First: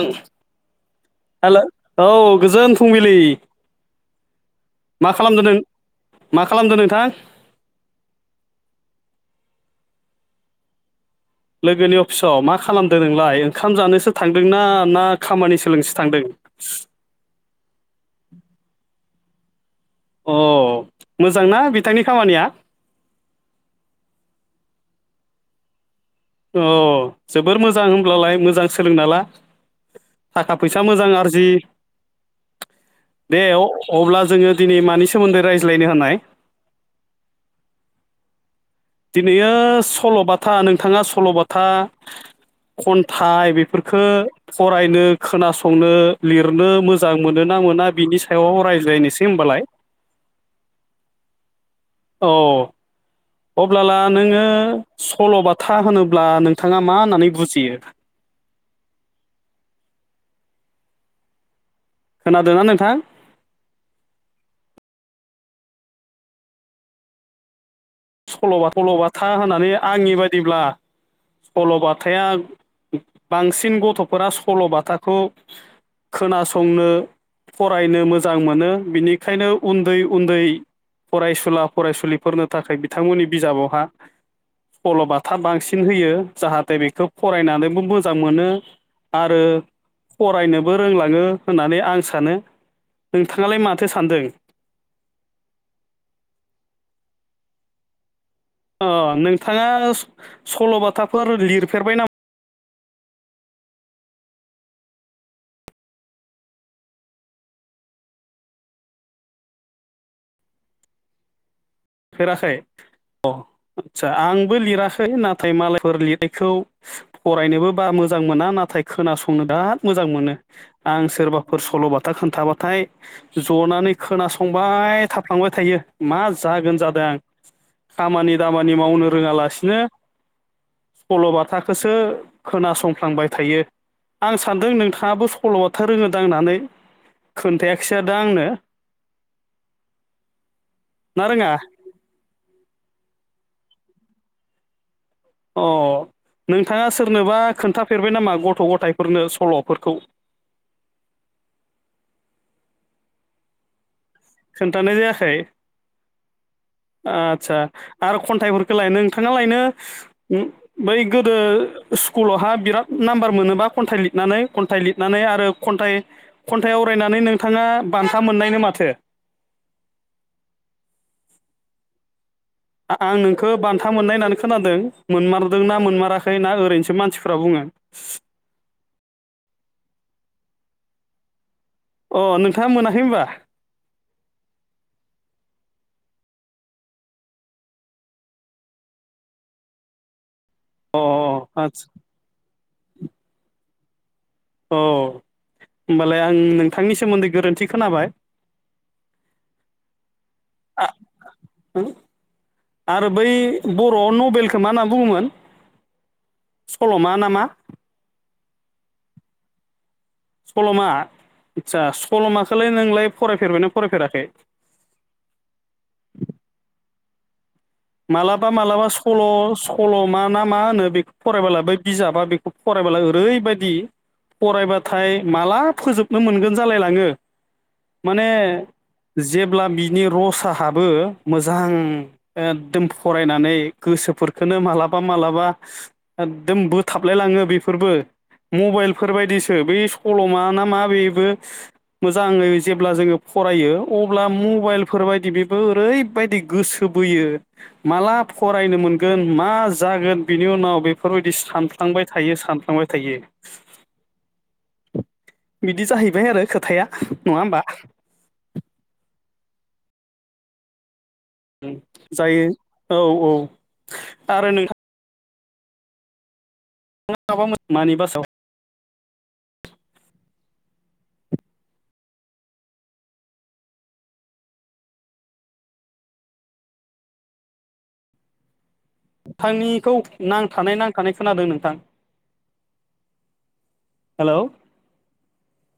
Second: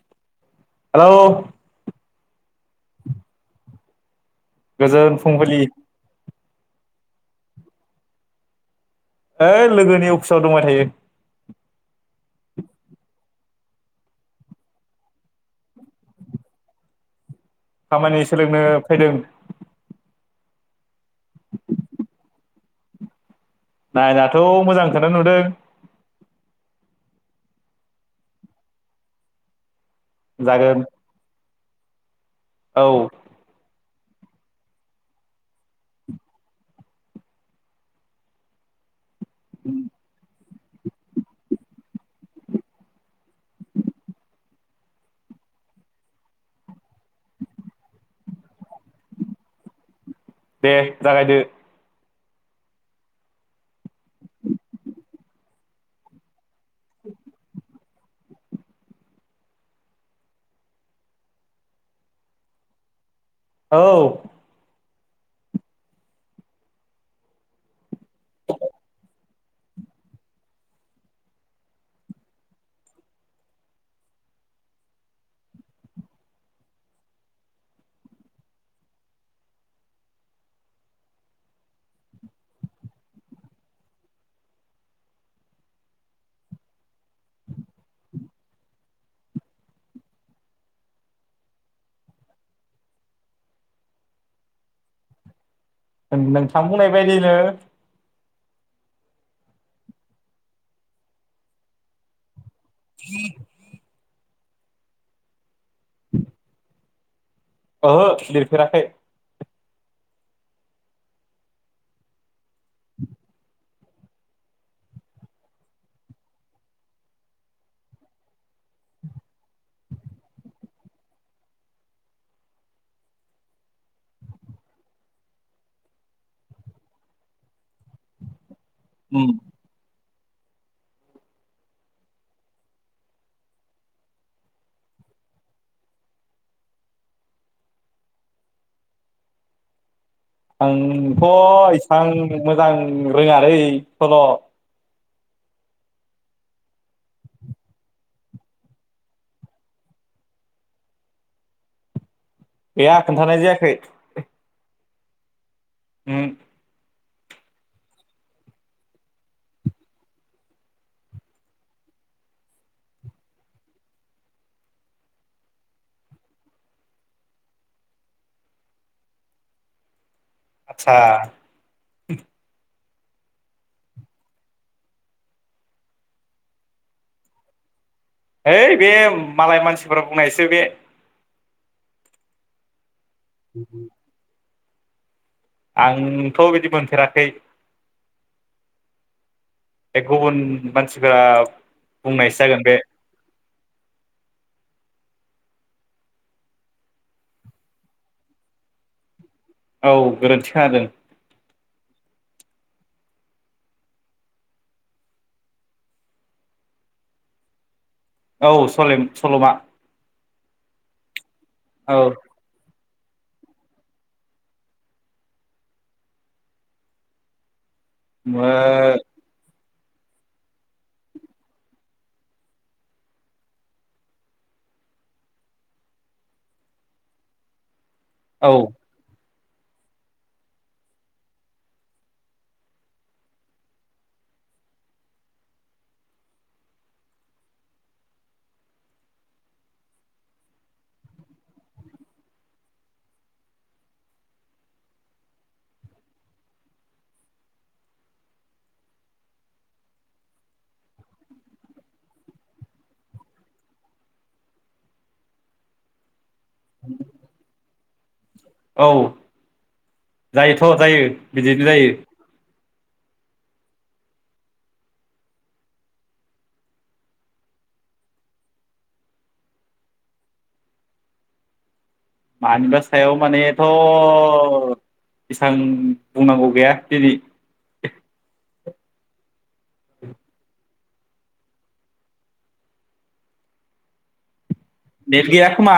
ओं hello hello औ गोजोन फुंबिलि मा गोजोन खालामदों नों फुंबिलि मा खालामदो नोंथां ओइ लोगोनि अफिसाव दंबाय थायो लोगोनि अफिसाव मा खालामदों नोंलाय ओंखाम जानोसो थांदोंना ना खामानि सोलोंनोसो थांदों? खामानि सोलोंनो फैदों अ मोजांना बिथांनि खामानिया? नायनाथ' मोजांखोनो नुदों अ जोबोर मोजां होनब्लालाय मोजां सोलोंना ला थाखा जागोन फैसा मोजां आरजि औ दे औ अब्ला जोङो दिनै मानि सोमोन्दै रायज्लायनो हानाय? दिनैयो सल'बाथ था नोंथाङा सल'बाथा, खन्थाइ बेफोरफोरखौ फरायनो, खोनासंनो, लिरनो मोजां मोनो ना मोना बिनि सायाव रायज्लायनोसै होनबालाय। दे जागायदो औ। अब्लाला नोङो सल'बाथा होनोब्ला नों नोंथाङा मा होननानै बुजियो? खोनादोंना नोंथां? औ सल'ब सल'बाथा होननानै आंनि बायदिब्ला सल'बाथा बांसिन गथ'फोरा सल'बाथाखौ खोनासंनो, फरायनो मोजां मोनो, बिनिखायनो उन्दै उन्दै फरायसुला फरायसुलिफोरनो थाखाय बिथांमोननि बिजाबावहा सल'बाथा बांसिन होयो जाहाथे बेखौ फरायनानैबो मोजां मोनो आरो फरायनोबो रोंलाङो होननानै आं सानो। नोंथाङालाय माथो सानदों? नोंथां बुंनाय बायदिनो- अ नोंथाङा सल'बाथाफोर लिरफेरबाय नामा? [inaudible] ओहो लिरफेराखै। फेराखै अ आचछ आंबो लिराखै नाथाय मालायफोर लिरनायखौ फरायनोबो बारा मोजां मोना, नाथाय खोनासंनो बिराद मोजां मोनो, आं सोरबाफोर सल'बाथा खोन्थाबाथाय ज'नानै खोनासंबाय थाफ्लांबाय थायो मा जागोन जादों खामानि- दामानि मावनो उम रोङालासिनो सल'बाथाखौसो खोनासंफ्लांबाय थायो आं सानदों नोंथाङाबो सल'बाथा रोङोदां होननानै खोन्थायाखिसै दा आंनो। आं ना रोङा थ' आं मोजां रोङालै सल' अ नोंथाङा सोरनोबा खोन्थाफेरबाय नामा गथ' गथाइफोरनो सल'फोरखौ? गैया खोन्थानाय जायाखै। खोन्थानाय जायाखै। उमहो आच्छा आरो खन्थाइफोरखौ लाय नोंथाङा लायनो बै गोदो स्कुलावहा बिराद नाम्बार मोनोबा खन्थाइ लिरनानै खन्थाइ लिरनानै आरो खन्थाइ खन्थाइ आवरायनानै नोंथाङा बान्था मोननायनो माथो? आच्छा आ आं नोंखौ बान्था मोननाय होननानै खोनादों मोनमारदोंना मोनमाराखै ना ओरैनोसो मानसिफ्रा बुङो ओइ बे मालाय मानसिफोरा बुंनायसो बे। अ नोंथाङा मोनाखै होनबा? [inaudible] आंथ' बिदि मोनफेराखै। ए गुबुन अ मानसिफोरा आदसा बुंनायसो जागोन बे अ होमबालाय आं नोंथांनि सोमोन्दै गोरोन्थि खोनाबाय। औ गोरोन्थि खोनादों। आरो बै बर' नबेलखो मा होनना बुङोमोन सल'मा नामा? औ सलेम-सल'मा। सल'मा आदसा सल'माखोलाय नोंलाय फरायफेरबाय ना फरायफेराखै मालाबा मालाबा सल' स सल' मा ना मा होनो बेखौ फरायबोला बै बिजाबा बेखौ फरायबोला ओरैबायदि फरायबाथाय माला फोजोबनो मोनगोन जालायलाङो माने ओ औ जेब्ला बिनि रसाहाबो मोजां एखदम फरायनानै गोसोफोरखोनो मालाबा मालाबा एकदम बोथाबलायलाङो बेफोरबो मबाइलफोरबायदिसो बे सल'मा ना मा बेबो मोजाङै जेब्ला जोङो फरायो अब्ला मबाइलफोरबायदि बेबो ओरैबायदि गोसो बोयो माला फरायनो मोनगोन मा जागोन बिनि उनाव बेफोरबायदि सानफ्लांबाय थायो सानफ्लांबाय थायो बिदि जाहैबाय आरो खोथाया नङा होमबा औ जायोथ' जायो बिदिनो जायो जायो औ औ आरो नोंहा [unintelligible] न माबा मोजां मानि बासाव मानिबा सायाव मानेथ' एसां बुंनांगौ गैया दिनै थांनिखौ नां थानाय नां [unintelligible] नोंथां हेलौ नेट गैया खोमा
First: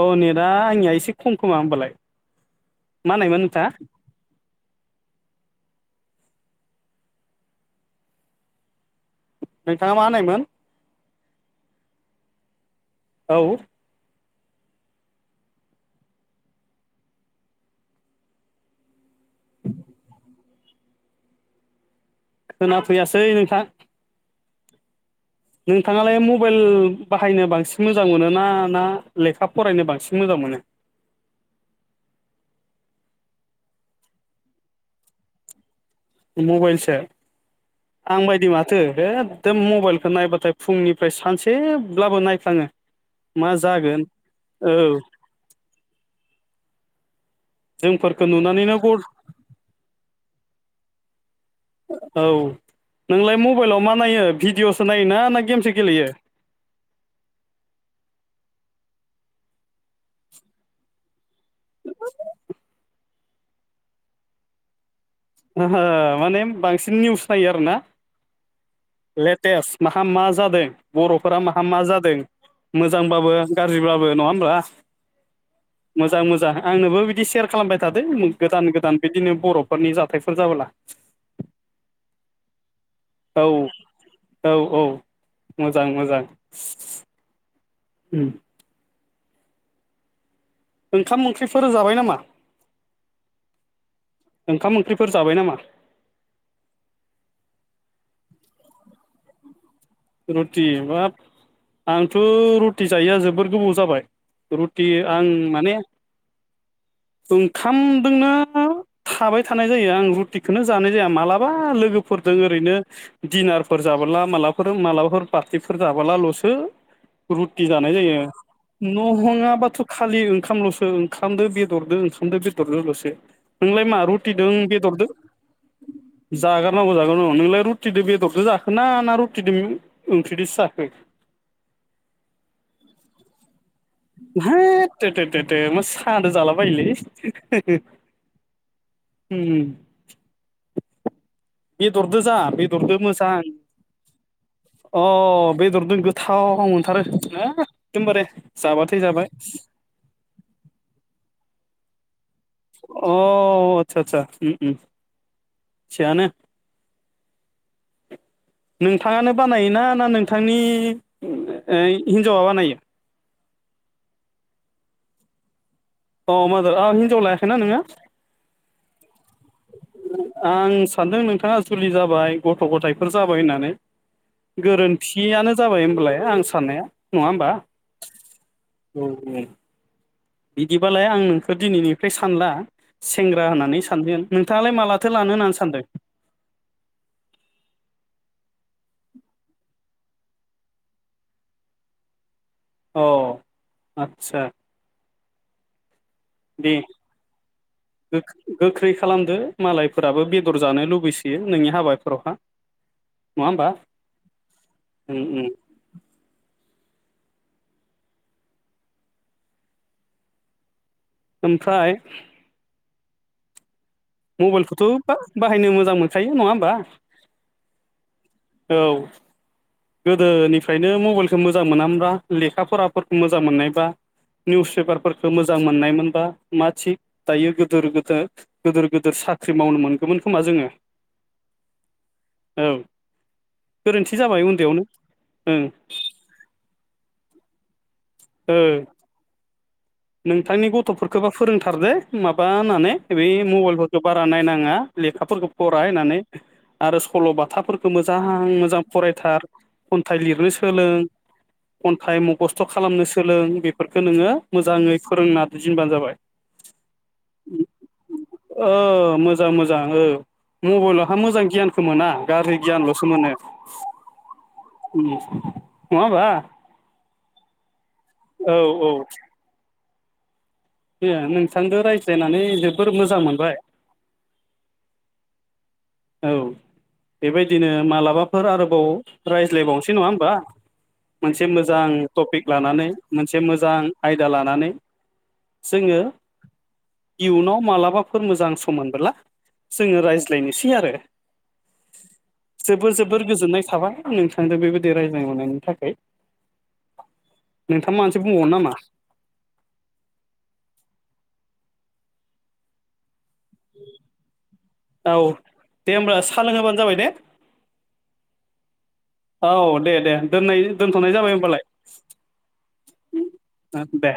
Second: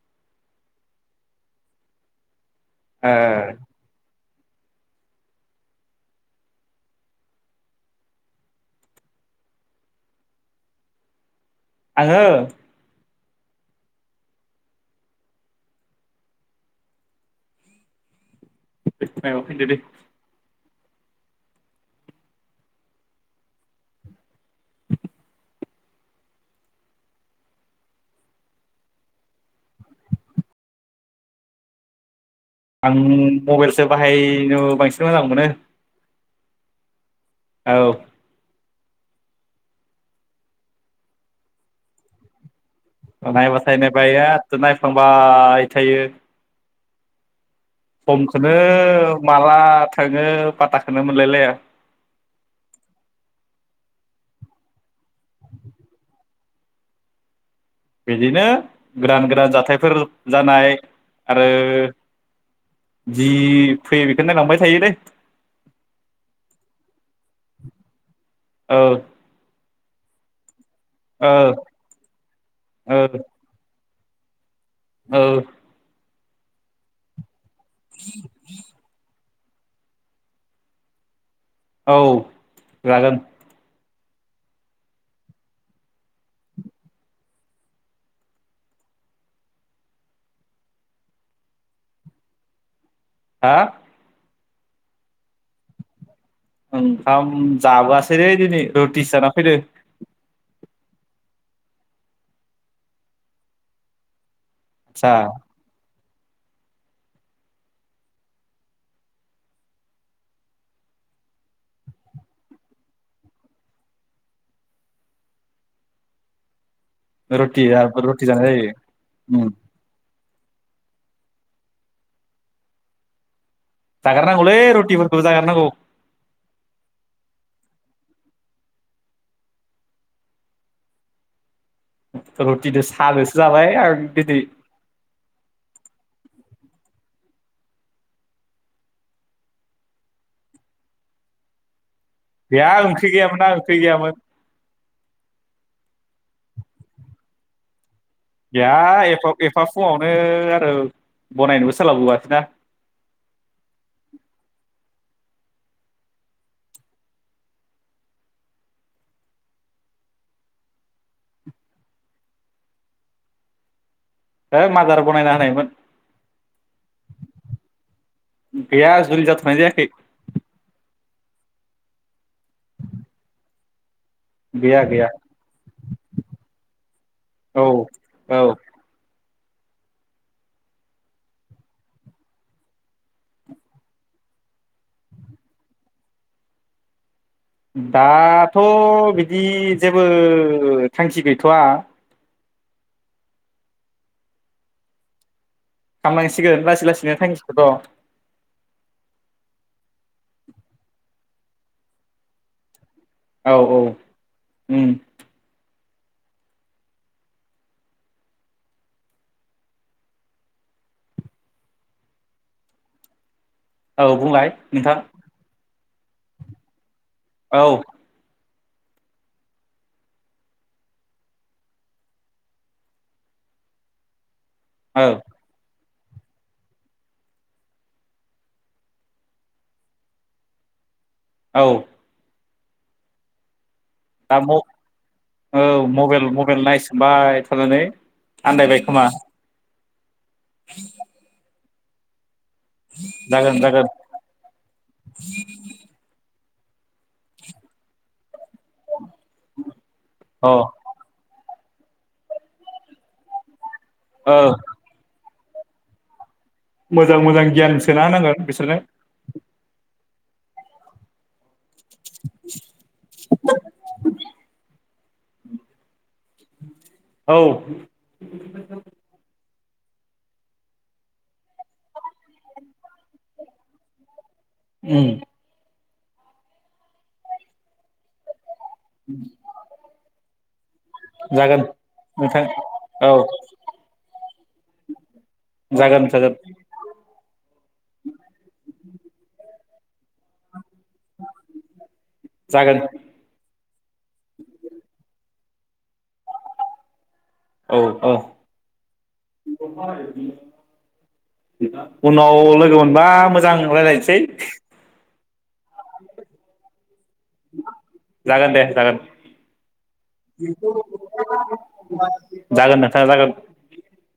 औ नेटआ आंनिया एसे खम खोमा होमबालाय ओ मा होनायमोन नोंथाङा नोंथाङा मा होननायमोन आङो औ [unintelligible] औ फैदो दे खोना फैयासै नोंथां नोंथाङालाय मबेल बाहायनो बांसिन मोजां मोनो ना ना लेखा फरायनो बांसिन मोजां मोनो आं मबेलसो बाहायनो बांसिन मोजां मोनो मबेलसो औ आंबायदि मा एखदम मबाइलखौ नायबाथाय फुंनिफ्राय सानसेब्लाबो नायफ्लाङो मा नायबाथाय जागोन नायबाय ओददो औ नायफ्लांबाय थायो जोंफोरखौ समखौनो नुनानैनो गर माला थाङो पाथाख खाेनो मोनलायलाया औ नोंलाय मबेलाव मा नायो भिडिअ'सो नायो ना ना गेमसो गेलेयो बिदिनो गोदान गोदान जाथायफोर जानाय आरो जि फैयो बेखौनो नायलांबाय थायोलै माने बांसिन निउस नायो आरोना औ लेटेस माहा मा जादों ओ बर'फोरा माहा मा जादों ओ मोजांबाबो गाज्रिबाबो नङा होमबा औ मोजां मोजां आंनोबो बिदि सेर खालामबाय थादो उम गोदान गोदान बिदिनो बरफोरनि जा थायफोल जाबोला औ जागोन औ औ औ मोजां मोजां उम ओंखाम ओंख्रिफोर जाबाय नामा? हा ओंखाम ओंख्रिफोर जाबाय नामा? ओंखाम जाबोयासैलै दिनै रुथिसो जाना फैदो रुथि बाब आंथ रुथि जायोया जोबोर गोबाव जाबाय रुटि आदसा आं माने ओंखामजोंनो थाबाय थानाय जायो आं रुटिखौनो जानाय जाया मालाबा लोगोफोरजों ओरैनो दिनारफोर जाबोला मालाबा फोर मालाबाफोर पार्टिफोर जाबोलालसो रुटि जानाय जायो रुटि जानाय जायो उम नंहङाबाथ खालि ओं ओंखामलसो ओंखामदो बेदरदो ओंखामदो बेदरदोलसो नोंलाय मा रुटिदों जागारनांगौलै बेदरदों रुटिफोरखौ जागारनांगौ जागारनांगौ जागारनांगौ नोंलाय रु रुटिदो बेदरजों जाखोना ना रुत टि दो ओंख्रिजों साखो रुटि दो साजोसो जाबाय आं दिनै हेेेे थो थो थो थो माेस खादो जालाबायोलै हो हो होम बेहा ओंख्रि गैयामोना ओंख्रि गैयामोन अ बेदरदो गोथाव मोनथारो एकदमबारे बेहा जाबाथाय जाबाय एफब एफाब फुङावनो आरो बनायनोबो स सोलाबोवखासैना अ आच्छा आच्छा उम उम थियानो नोंथाङानो बानायोना ना नोंथांनि ओम ओ हिन्जावा बानायो है मादार बनायना होनायमोन औ मादर आ हिन्जाव लायाखैना नोङो गैया जुलि जाथ'नाय जायाखै आं सानदों नोंथां थांया जुलि जाबाय गथ गथायफोर जाबाय होननानै गैया गैया गोरोन्थियानो जाबाय होमबालाय आं साननाया नङा होमबा औ औ ओम बिदिबालाय आं नोंखौ दिनैनिफ्राय सानला सेंग्रा होननानै सानदों नोंथाङालाय मालाथो लानो होननानै सानदों दाथ बिदि जेबो थांखि गैथवा औ आचसा खालामनांसिगोन दे लासै लासैनो थांखिखौथ' औ गोख्रै खालामदो मालाय फोराबो बेदर जानो लुबैसोयो नोंनि हाबाफोरावहा नङा औ होमबा औ ओम ओमफ्राय औ बुंलाय मबाइल खौथ नोंथां बा बाहायनो मो मोजां मोनखायो नङा होमबा औ औ गोदोनिफ्रायनो मबाइलखौ मोजां मोना ब्रा लेखा फराफोरखौ मोजां मोननायबा निउस औ पेपारफोरखो मोजां मोननायमोन बा मा थिग दायो गोदोर गोदोर गोदोर गोदोर साख्रि मावनो मोनगोमोन खोमा जोङो औ औ गोरोन्थि [unintelligible] जाबाय उन्दैयावनो ओं औ मबाइल मबाइल नायसनबाय [unintelligible] [unintelligible] ओ आन्दायबाय खोमा नोंथांनि गथफोरखोबा फोरोंथ [unintelligible] बानाने बे जागोन जागोन मबाइलफोरखो बारा नायनाङा लेखाफोरखौ फरायनानै आरो सलबाथाफोरखो मोजां आं मोजां फरायथार खन्थाइ अ लिरनो सोलों खन्थाइ मखस्थ खालामनो सो सोलों बे फोरखो नोङो औ मोजाङै फोरोंना [unintelligible] जाबाय मोजां मोजां गियान सोना होनांगोन बिसोरनो जा मोजाङो ओ मबलहा मोजां गियान [unintelligible] मोना गारि गियानलसो मोनो [inaudible] नवा ओबा औ औ औ [unintelligible] नोंथांदो रायज्लायनानै जोबोर मोजां मोनबाय उम औ बेबायदिनो मालाबाफोर आरो औ रायज्लायबावनोसै नङा ओमबा मोनसे जागोन मोजां नोंथां टपिक लानानै औ मोनसे मोजां आय जा लानानै जोङो जागोन जागोन इयुनाव मालाबाफोर मोजां सम मोनबोला जोङो रायज्लायनायनो इ आरो जागोन जोबो जोबोर गोजोननाय साबाय नोंथांदो बेबादि रायज्लायनायनो मोननानै थाखैय औ औ उनाव लोगो मोनबा मो मोजां रायलायनोसै औ दे होमब्ला सा लोंहोबानो जाबाय दे जागोन दे जागोन औ दे दे दोननाय दोनथ'नाय जाबाय होमबालाय जागोन नोंथां जागोन दे